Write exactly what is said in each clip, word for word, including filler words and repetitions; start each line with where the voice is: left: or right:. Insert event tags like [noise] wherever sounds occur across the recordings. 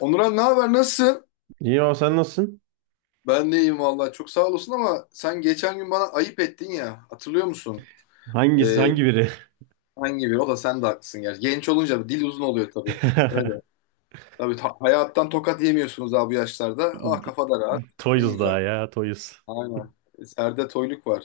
left: Onuran, ne haber, nasılsın?
right: İyi o sen nasılsın?
left: Ben de iyiyim vallahi, çok sağ olasın, ama sen geçen gün bana ayıp ettin ya, hatırlıyor musun?
right: Hangisi
left: Ee,
right: hangi biri?
left: hangi bir o da, sen de haklısın gerçi. Genç olunca dil uzun oluyor tabii. Öyle.
right: [laughs]
left: Tabii ta- hayattan tokat yemiyorsunuz abi, bu yaşlarda. Ah, kafa da rahat. Ne
right: Toyuz
left: güzel.
right: daha ya Toyuz.
left: Aynen. Serde toyluk var.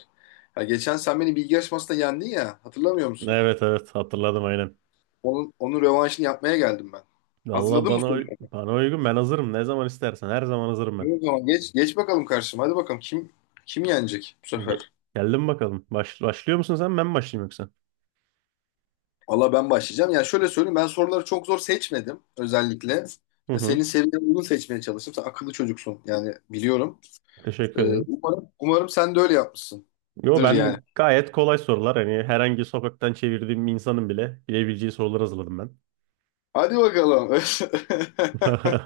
left: Ya geçen sen beni bilgi yarışmasında yendin ya, hatırlamıyor musun?
right: Evet evet hatırladım aynen.
left: Onun, onun rövanşını yapmaya geldim ben.
right: Valla
left: Hazırladın mı
right: bana uy-
left: soruları?
right: bana uygun ben hazırım ne zaman istersen her zaman hazırım ben.
left: İyi. O zaman geç, geç bakalım karşıma. Hadi bakalım, kim kim yenecek bu
right: Ge-
left: sefer?
right: Geldim bakalım. Baş- başlıyor musun sen ben mi başlayayım yoksa?
left: Valla ben başlayacağım. Ya şöyle söyleyeyim, ben soruları çok zor seçmedim özellikle.
right: Hı
left: E,
right: hı.
left: Senin seviyene uygun seçmeye çalıştım. Sen akıllı çocuksun, yani biliyorum.
right: Teşekkür
left: E,
right: ederim.
left: umarım, umarım sen de öyle
right: Yo
left: yapmışsındır yani.
right: ben gayet kolay sorular hani herhangi sokaktan çevirdiğim bir insanın bile bilebileceği sorular hazırladım ben.
left: Hadi bakalım. [laughs]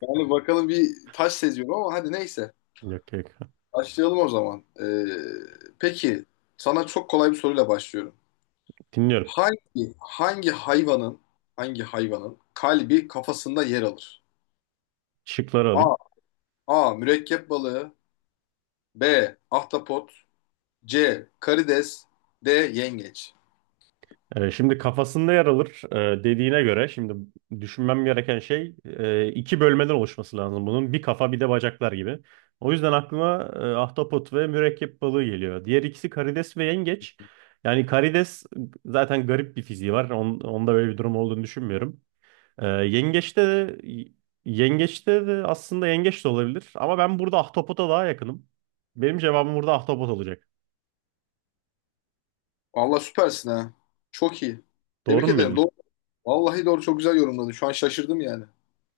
left: Yani bakalım, bir taş seziyorum ama hadi neyse.
right: [laughs] Yok yok.
left: Başlayalım o zaman. E, peki sana çok kolay bir soruyla başlıyorum.
right: Dinliyorum.
left: Hangi hangi hayvanın hangi hayvanın kalbi kafasında yer alır?
right: Şıkları
left: A.
right: alayım.
left: A. Mürekkep balığı. B. Ahtapot. C. Karides. D. Yengeç.
right: Ee, Şimdi kafasında yer alır, e, dediğine göre şimdi düşünmem gereken şey e, iki bölmeden oluşması lazım bunun. Bir kafa bir de bacaklar gibi. O yüzden aklıma e, ahtapot ve mürekkep balığı geliyor. Diğer ikisi karides ve yengeç. Yani karides zaten garip bir fiziği var. On- onda böyle bir durum olduğunu düşünmüyorum. E, yengeçte de yengeçte de aslında yengeç de olabilir ama ben burada ahtapota daha yakınım. Benim cevabım burada ahtapot olacak.
left: Allah, süpersin ha. Çok iyi.
right: Doğru
left: Tebrik
right: mu
left: ederim.
right: bildim?
left: Doğru. Vallahi doğru, çok güzel yorumladın. Şu an şaşırdım yani.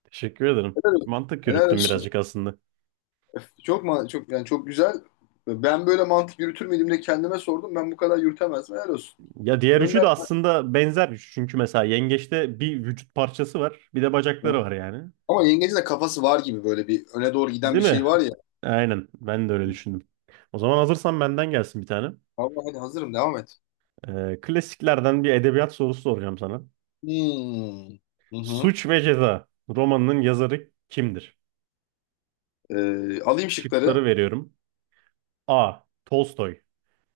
right: Teşekkür ederim.
left: Helal olsun.
right: Mantık
left: Helal
right: yürüttüm
left: olsun.
right: birazcık aslında.
left: Çok ma çok, yani çok güzel. Ben böyle mantık yürütür müydüm de kendime sordum. Ben bu kadar yürütemezdim. Helal olsun.
right: Ya diğer üçü
left: Gönder.
right: de aslında benzer üç. Çünkü mesela yengeçte bir vücut parçası var, bir de bacakları var yani.
left: Ama yengecin de kafası var gibi, böyle bir öne doğru giden
right: Değil
left: bir şey
right: mi?
left: var ya.
right: [laughs] Aynen. Ben de öyle düşündüm. O zaman hazırsan benden gelsin bir tane.
left: Allah, hadi hazırım, devam et.
right: Ee, klasiklerden bir edebiyat sorusu soracağım sana.
left: Hmm. Hı hı.
right: Suç ve Ceza romanının yazarı kimdir?
left: Ee, alayım şıkları.
right: Şıkları veriyorum. A. Tolstoy.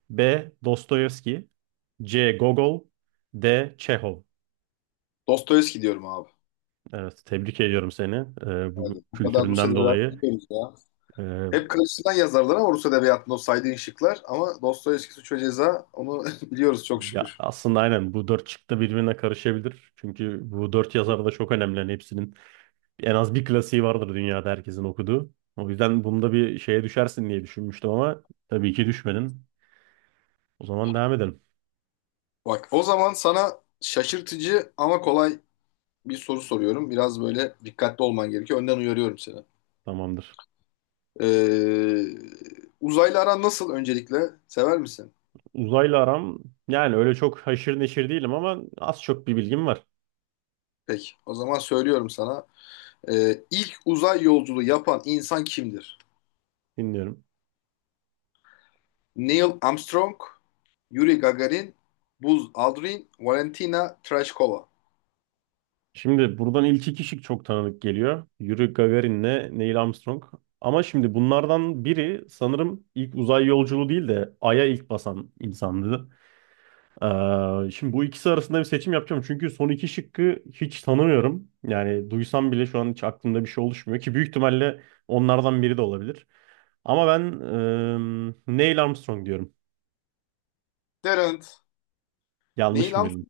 right: B. Dostoyevski. C. Gogol. D. Çehov.
left: Dostoyevski diyorum abi.
right: Evet, tebrik ediyorum seni. Ee, bu
left: Hadi. Bu kadar Rusya
right: kültüründen dolayı.
left: vermiyoruz ya.
right: Ee,
left: Hep karşısından yazarlar ama Rus edebiyatında, o saydığın şıklar. Ama Dostoyevski Suç ve Ceza, onu [laughs] biliyoruz çok
right: Ya
left: şükür.
right: aslında aynen bu dört çıktı birbirine karışabilir. Çünkü bu dört yazar da çok önemli. Hani hepsinin en az bir klasiği vardır dünyada herkesin okuduğu. O yüzden bunda bir şeye düşersin diye düşünmüştüm ama tabii ki düşmedin. O zaman devam edelim.
left: Bak, o zaman sana şaşırtıcı ama kolay bir soru soruyorum. Biraz böyle dikkatli olman gerekiyor. Önden uyarıyorum seni.
right: Tamamdır.
left: Ee, Uzaylı aran nasıl öncelikle? Sever misin?
right: Uzayla aram yani öyle çok haşır neşir değilim ama az çok bir bilgim var.
left: Peki, o zaman söylüyorum sana. Ee, ilk uzay yolculuğu yapan insan kimdir?
right: Dinliyorum.
left: Neil Armstrong, Yuri Gagarin, Buzz Aldrin, Valentina Tereshkova.
right: Şimdi buradan ilk iki kişi çok tanıdık geliyor. Yuri Gagarin'le Neil Armstrong. Ama şimdi bunlardan biri sanırım ilk uzay yolculuğu değil de Ay'a ilk basan insandı. Ee, şimdi bu ikisi arasında bir seçim yapacağım. Çünkü son iki şıkkı hiç tanımıyorum. Yani duysam bile şu an hiç aklımda bir şey oluşmuyor ki büyük ihtimalle onlardan biri de olabilir. Ama ben eee, Neil Armstrong diyorum.
left: Derent. Neil,
right: Yanlış mı bildim?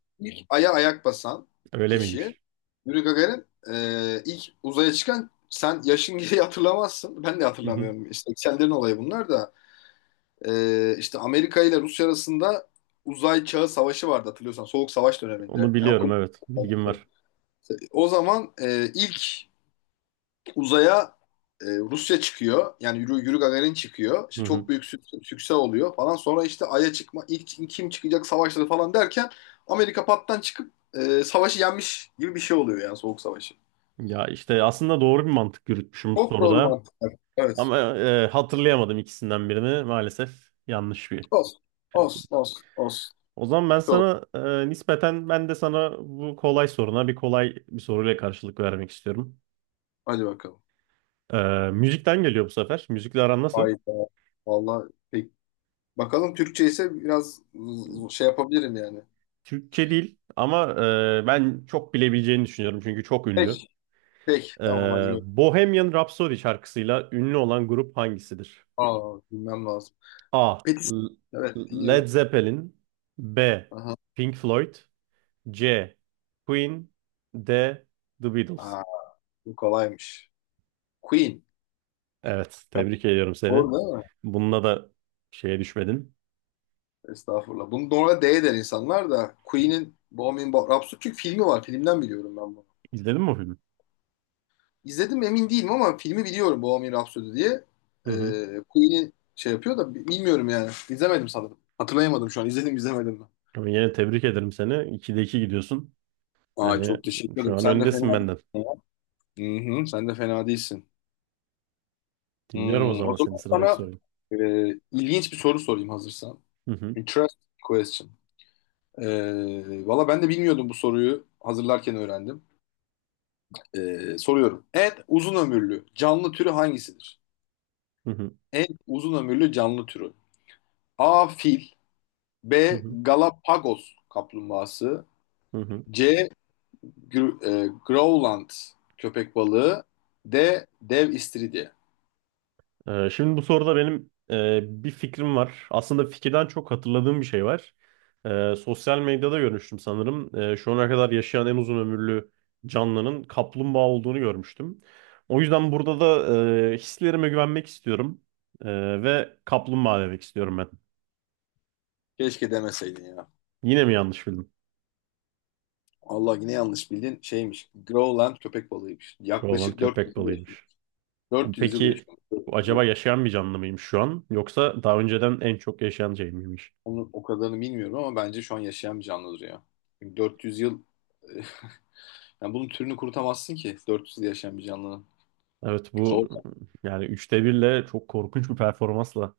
left: Ay'a ayak basan
right: Öyle
left: kişi.
right: miymiş?
left: Yuri Gagarin, e, ilk uzaya çıkan. Sen yaşın gereği hatırlamazsın. Ben de
right: Hı hı.
left: hatırlamıyorum. İşte seksenlerin olayı bunlar da. E, işte Amerika ile Rusya arasında uzay çağı savaşı vardı, hatırlıyorsan. Soğuk savaş
right: Onu
left: döneminde. Yani
right: biliyorum,
left: okum-
right: evet. Bilgim var.
left: o zaman e, ilk uzaya e, Rusya çıkıyor. Yani Yuri, Yuri Gagarin çıkıyor.
right: Hı
left: İşte çok
right: hı.
left: büyük sük- sükse oluyor falan. Sonra işte Ay'a çıkma, ilk kim çıkacak savaşları falan derken, Amerika pattan çıkıp e, savaşı yenmiş gibi bir şey oluyor, yani Soğuk Savaşı.
right: Ya işte aslında doğru bir mantık yürütmüşüm
left: Çok doğru
right: soruda.
left: mantıklar. Evet.
right: Ama eee, hatırlayamadım ikisinden birini. Maalesef yanlış bir
left: Olsun.
right: şey.
left: Olsun. Olsun. Olsun.
right: O zaman ben
left: Doğru.
right: sana, e, nispeten ben de sana bu kolay soruna bir kolay bir soruyla karşılık vermek istiyorum.
left: Hadi bakalım.
right: E, müzikten geliyor bu sefer. Müzikle aran nasıl?
left: Hayda. Vallahi pek. Bakalım, Türkçe ise biraz z- şey yapabilirim yani.
right: Türkçe değil ama e, ben çok bilebileceğini düşünüyorum çünkü çok ünlü.
left: Pek. Pek.
right: E,
left: Tamam, hadi gör.
right: Bohemian Rhapsody şarkısıyla ünlü olan grup hangisidir?
left: Aa, bilmem lazım.
right: A.
left: Petis.
right: L-
left: Evet,
right: Led
left: dinliyorum.
right: Zeppelin. B.
left: Aha.
right: Pink Floyd. C. Queen. D. The Beatles.
left: Aa. Bu kolaymış. Queen.
right: Evet,
left: Yani,
right: tebrik ediyorum seni.
left: doğru değil mi?
right: Bununla da şeye düşmedin.
left: Estağfurullah. Bunu doğru D der insanlar, da Queen'in Bohemian Bo- Rhapsody, çünkü filmi var. Filmden biliyorum ben bunu.
right: İzledin mi o filmi?
left: İzledim mi emin değilim ama filmi biliyorum, Bohemian Rhapsody diye.
right: Hı hı.
left: Ee, Queen'i şey yapıyor da bi- bilmiyorum yani. İzlemedim sanırım. Hatırlayamadım şu an. İzledim izlemedim mi?
right: Ama yine tebrik ederim seni. ikide iki gidiyorsun.
left: Aa,
right: Yani
left: çok teşekkür
right: şu
left: ederim.
right: an
left: Sen de fena
right: öndesin
left: değilsin.
right: benden.
left: Hı hı, sen de fena değilsin.
right: Dinliyorum o
left: Hmm, o
right: zaman senin
left: zaman
right: sıradaki
left: sana
right: soruyu.
left: e, ilginç bir soru sorayım hazırsan.
right: Hı hı.
left: Interesting question. Ee, valla ben de bilmiyordum bu soruyu. Hazırlarken öğrendim. Ee, soruyorum. En uzun ömürlü canlı türü hangisidir?
right: Hı hı.
left: En uzun ömürlü canlı türü. A. Fil.
right: Hı
left: B.
right: hı.
left: Galapagos kaplumbağası.
right: Hı hı.
left: C. Gr- e, Growland köpek balığı. D. Dev istiridye.
right: Ee, şimdi bu soruda benim e, bir fikrim var. Aslında fikirden çok hatırladığım bir şey var. Ee, sosyal medyada görmüştüm sanırım. Ee, şu ana kadar yaşayan en uzun ömürlü canlının kaplumbağa olduğunu görmüştüm. O yüzden burada da e, hislerime güvenmek istiyorum. Ee, ve kaplumbağa demek istiyorum ben.
left: Keşke demeseydin ya.
right: Yine mi yanlış bildim?
left: Allah, yine yanlış bildin. Şeymiş. Growland köpek balığıymış.
right: Koalan
left: Yaklaşık
right: köpek
left: dört yüz yıl yaşıyor.
right: balığıymış.
left: dört yüz yıl
right: Peki
left: yaşıyor.
right: bu acaba yaşayan bir canlı mıymış şu an? Yoksa daha önceden en çok yaşayan şey miymiş?
left: Onu, o kadarını bilmiyorum ama bence şu an yaşayan bir canlıdır ya. Çünkü dört yüz yıl [laughs] yani, bunun türünü kurutamazsın ki, dört yüz yıl yaşayan bir canlının.
right: Evet,
left: Zor.
right: bu yani üçte birle çok korkunç bir performansla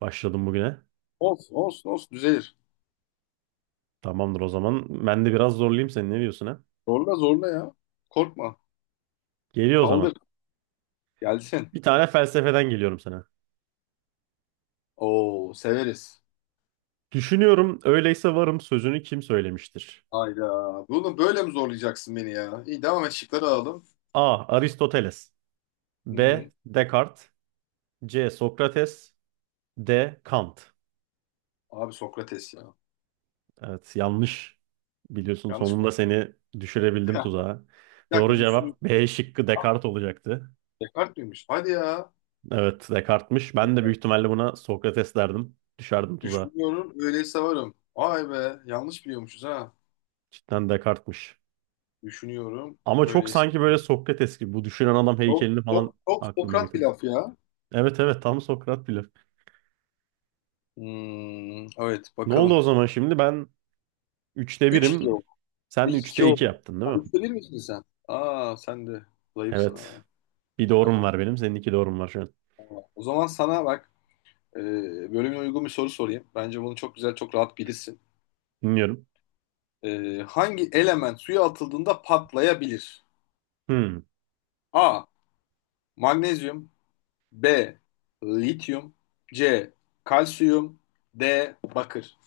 right: başladım bugüne.
left: Olsun olsun olsun, düzelir.
right: Tamamdır o zaman. Ben de biraz zorlayayım seni. Ne diyorsun, ha?
left: Zorla zorla ya. Korkma.
right: Geliyor o
left: Saldır.
right: zaman.
left: Gelsin.
right: Bir tane felsefeden geliyorum sana.
left: Oo, severiz.
right: Düşünüyorum öyleyse varım sözünü kim söylemiştir?
left: Hayda. Bunu böyle mi zorlayacaksın beni ya? İyi, devam et, şıkları alalım.
right: A. Aristoteles.
left: Hı
right: B.
left: hı.
right: Descartes. C. Sokrates. D. Kant.
left: Abi Sokrates ya.
right: Evet, yanlış. Biliyorsun,
left: Yanlış mı?
right: sonunda
left: [laughs]
right: seni düşürebildim
left: Ha,
right: tuzağa.
left: bir dakika
right: Doğru
left: düşün.
right: cevap B şıkkı Descartes olacaktı.
left: Descartes miymiş? Hadi ya.
right: Evet, Descartes'miş. Ben de büyük ihtimalle buna Sokrates derdim. Düşerdim tuzağa.
left: Düşünüyorum öyleyse varım. Vay be, yanlış biliyormuşuz ha.
right: Cidden Descartes'miş.
left: Düşünüyorum
right: Ama çok
left: öyleyse.
right: sanki böyle Sokrates gibi. Bu düşünen adam
left: Çok,
right: heykelini falan
left: çok, çok
right: aklıma
left: Sokrat bir
right: getirdi.
left: laf ya.
right: Evet evet, tam Sokrat bile.
left: Hmm, evet
right: Ne oldu o
left: bakalım.
right: zaman şimdi? Ben üçte
left: Üç iki
right: birim,
left: oldu.
right: sen
left: Üç iki
right: üçte iki
left: oldu.
right: yaptın değil mi?
left: üçte bir misin sen? Aa, sen de zayıfsın
right: Evet.
left: ha.
right: Bir doğrum
left: Tamam.
right: var benim. Senin iki doğrum var şu an.
left: Tamam. O zaman sana bak, e, bölümüne uygun bir soru sorayım. Bence bunu çok güzel, çok rahat bilirsin.
right: Dinliyorum.
left: E, hangi element suya atıldığında patlayabilir?
right: Hmm.
left: A. Magnezyum. B. Lityum. C. Kalsiyum. D. Bakır.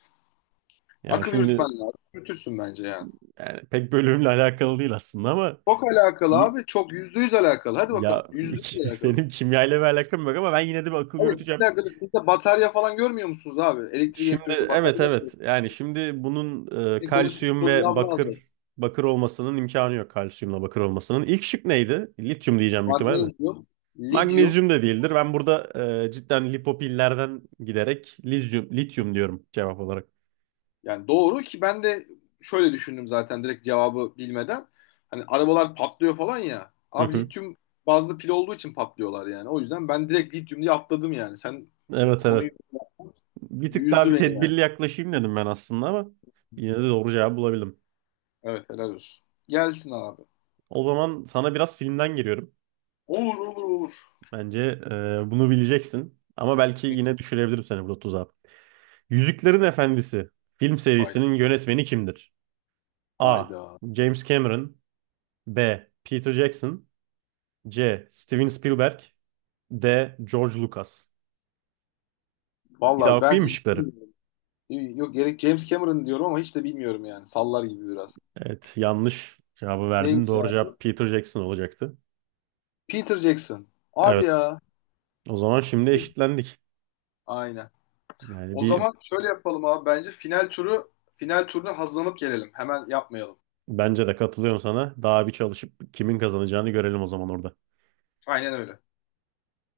right: Yani
left: Akıl yürütmen
right: şimdi
left: lazım. Yürütürsün bence yani.
right: yani pek bölümle alakalı değil aslında ama
left: Çok alakalı
right: iyi.
left: abi. Çok, yüzde yüz alakalı. Hadi bakalım.
right: Ya
left: Yüzde yüz
right: [laughs] benim
left: alakalı.
right: kimyayla bir alakam yok ama ben yine de bir akıl
left: Abi, sizle
right: yürüteceğim.
left: alakalı. Siz de batarya falan görmüyor musunuz abi? Elektrik
right: Şimdi
left: elektronikte
right: evet
left: batarya mı?
right: evet yani şimdi bunun e,
left: Bir konuştuk,
right: kalsiyum
left: soru
right: ve
left: cevabını
right: bakır,
left: alacağız.
right: bakır olmasının imkanı yok, kalsiyumla bakır olmasının. İlk şık neydi? Lityum diyeceğim büyük ihtimalle de.
left: Magnezyum, lityum.
right: Magnezyum da değildir. Ben burada e, cidden lipopillerden giderek lityum, lityum diyorum cevap olarak.
left: Yani doğru, ki ben de şöyle düşündüm zaten direkt, cevabı bilmeden. Hani arabalar patlıyor falan ya.
right: Hı
left: Abi
right: hı.
left: lityum bazlı pil olduğu için patlıyorlar yani. O yüzden ben direkt lityum diye atladım yani. Sen bu
right: Evet
left: konuyu
right: evet. Bir tık daha
left: yüzdü
right: bir
left: beni yani.
right: tedbirli yaklaşayım dedim ben aslında ama yine de doğru cevabı bulabildim.
left: Evet, helal olsun. Gelsin abi.
right: O zaman sana biraz filmden giriyorum.
left: Olur olur olur.
right: Bence e, bunu bileceksin ama belki yine düşürebilirim seni burada tuzağa. Yüzüklerin Efendisi film
left: Hayda.
right: serisinin yönetmeni kimdir? A.
left: Hayda.
right: James Cameron. B. Peter Jackson. C. Steven Spielberg. D. George Lucas. Bir daha
left: Valla ben
right: okuyayım mı
left: hiç
right: şıkları?
left: bilmiyorum. Yok gerek, James Cameron diyorum ama hiç de bilmiyorum yani. Sallar gibi biraz.
right: Evet, yanlış cevabı verdin.
left: Neymiş ya
right: Doğru
left: bu?
right: cevap Peter Jackson olacaktı.
left: Peter Jackson. Hadi
right: Evet.
left: ya.
right: O zaman şimdi eşitlendik.
left: Aynen.
right: Yani
left: O
right: bir
left: zaman şöyle yapalım abi, bence final turu, final turuna hazırlanıp gelelim. Hemen yapmayalım.
right: bence de katılıyorum sana. Daha bir çalışıp kimin kazanacağını görelim o zaman orada.
left: Aynen öyle.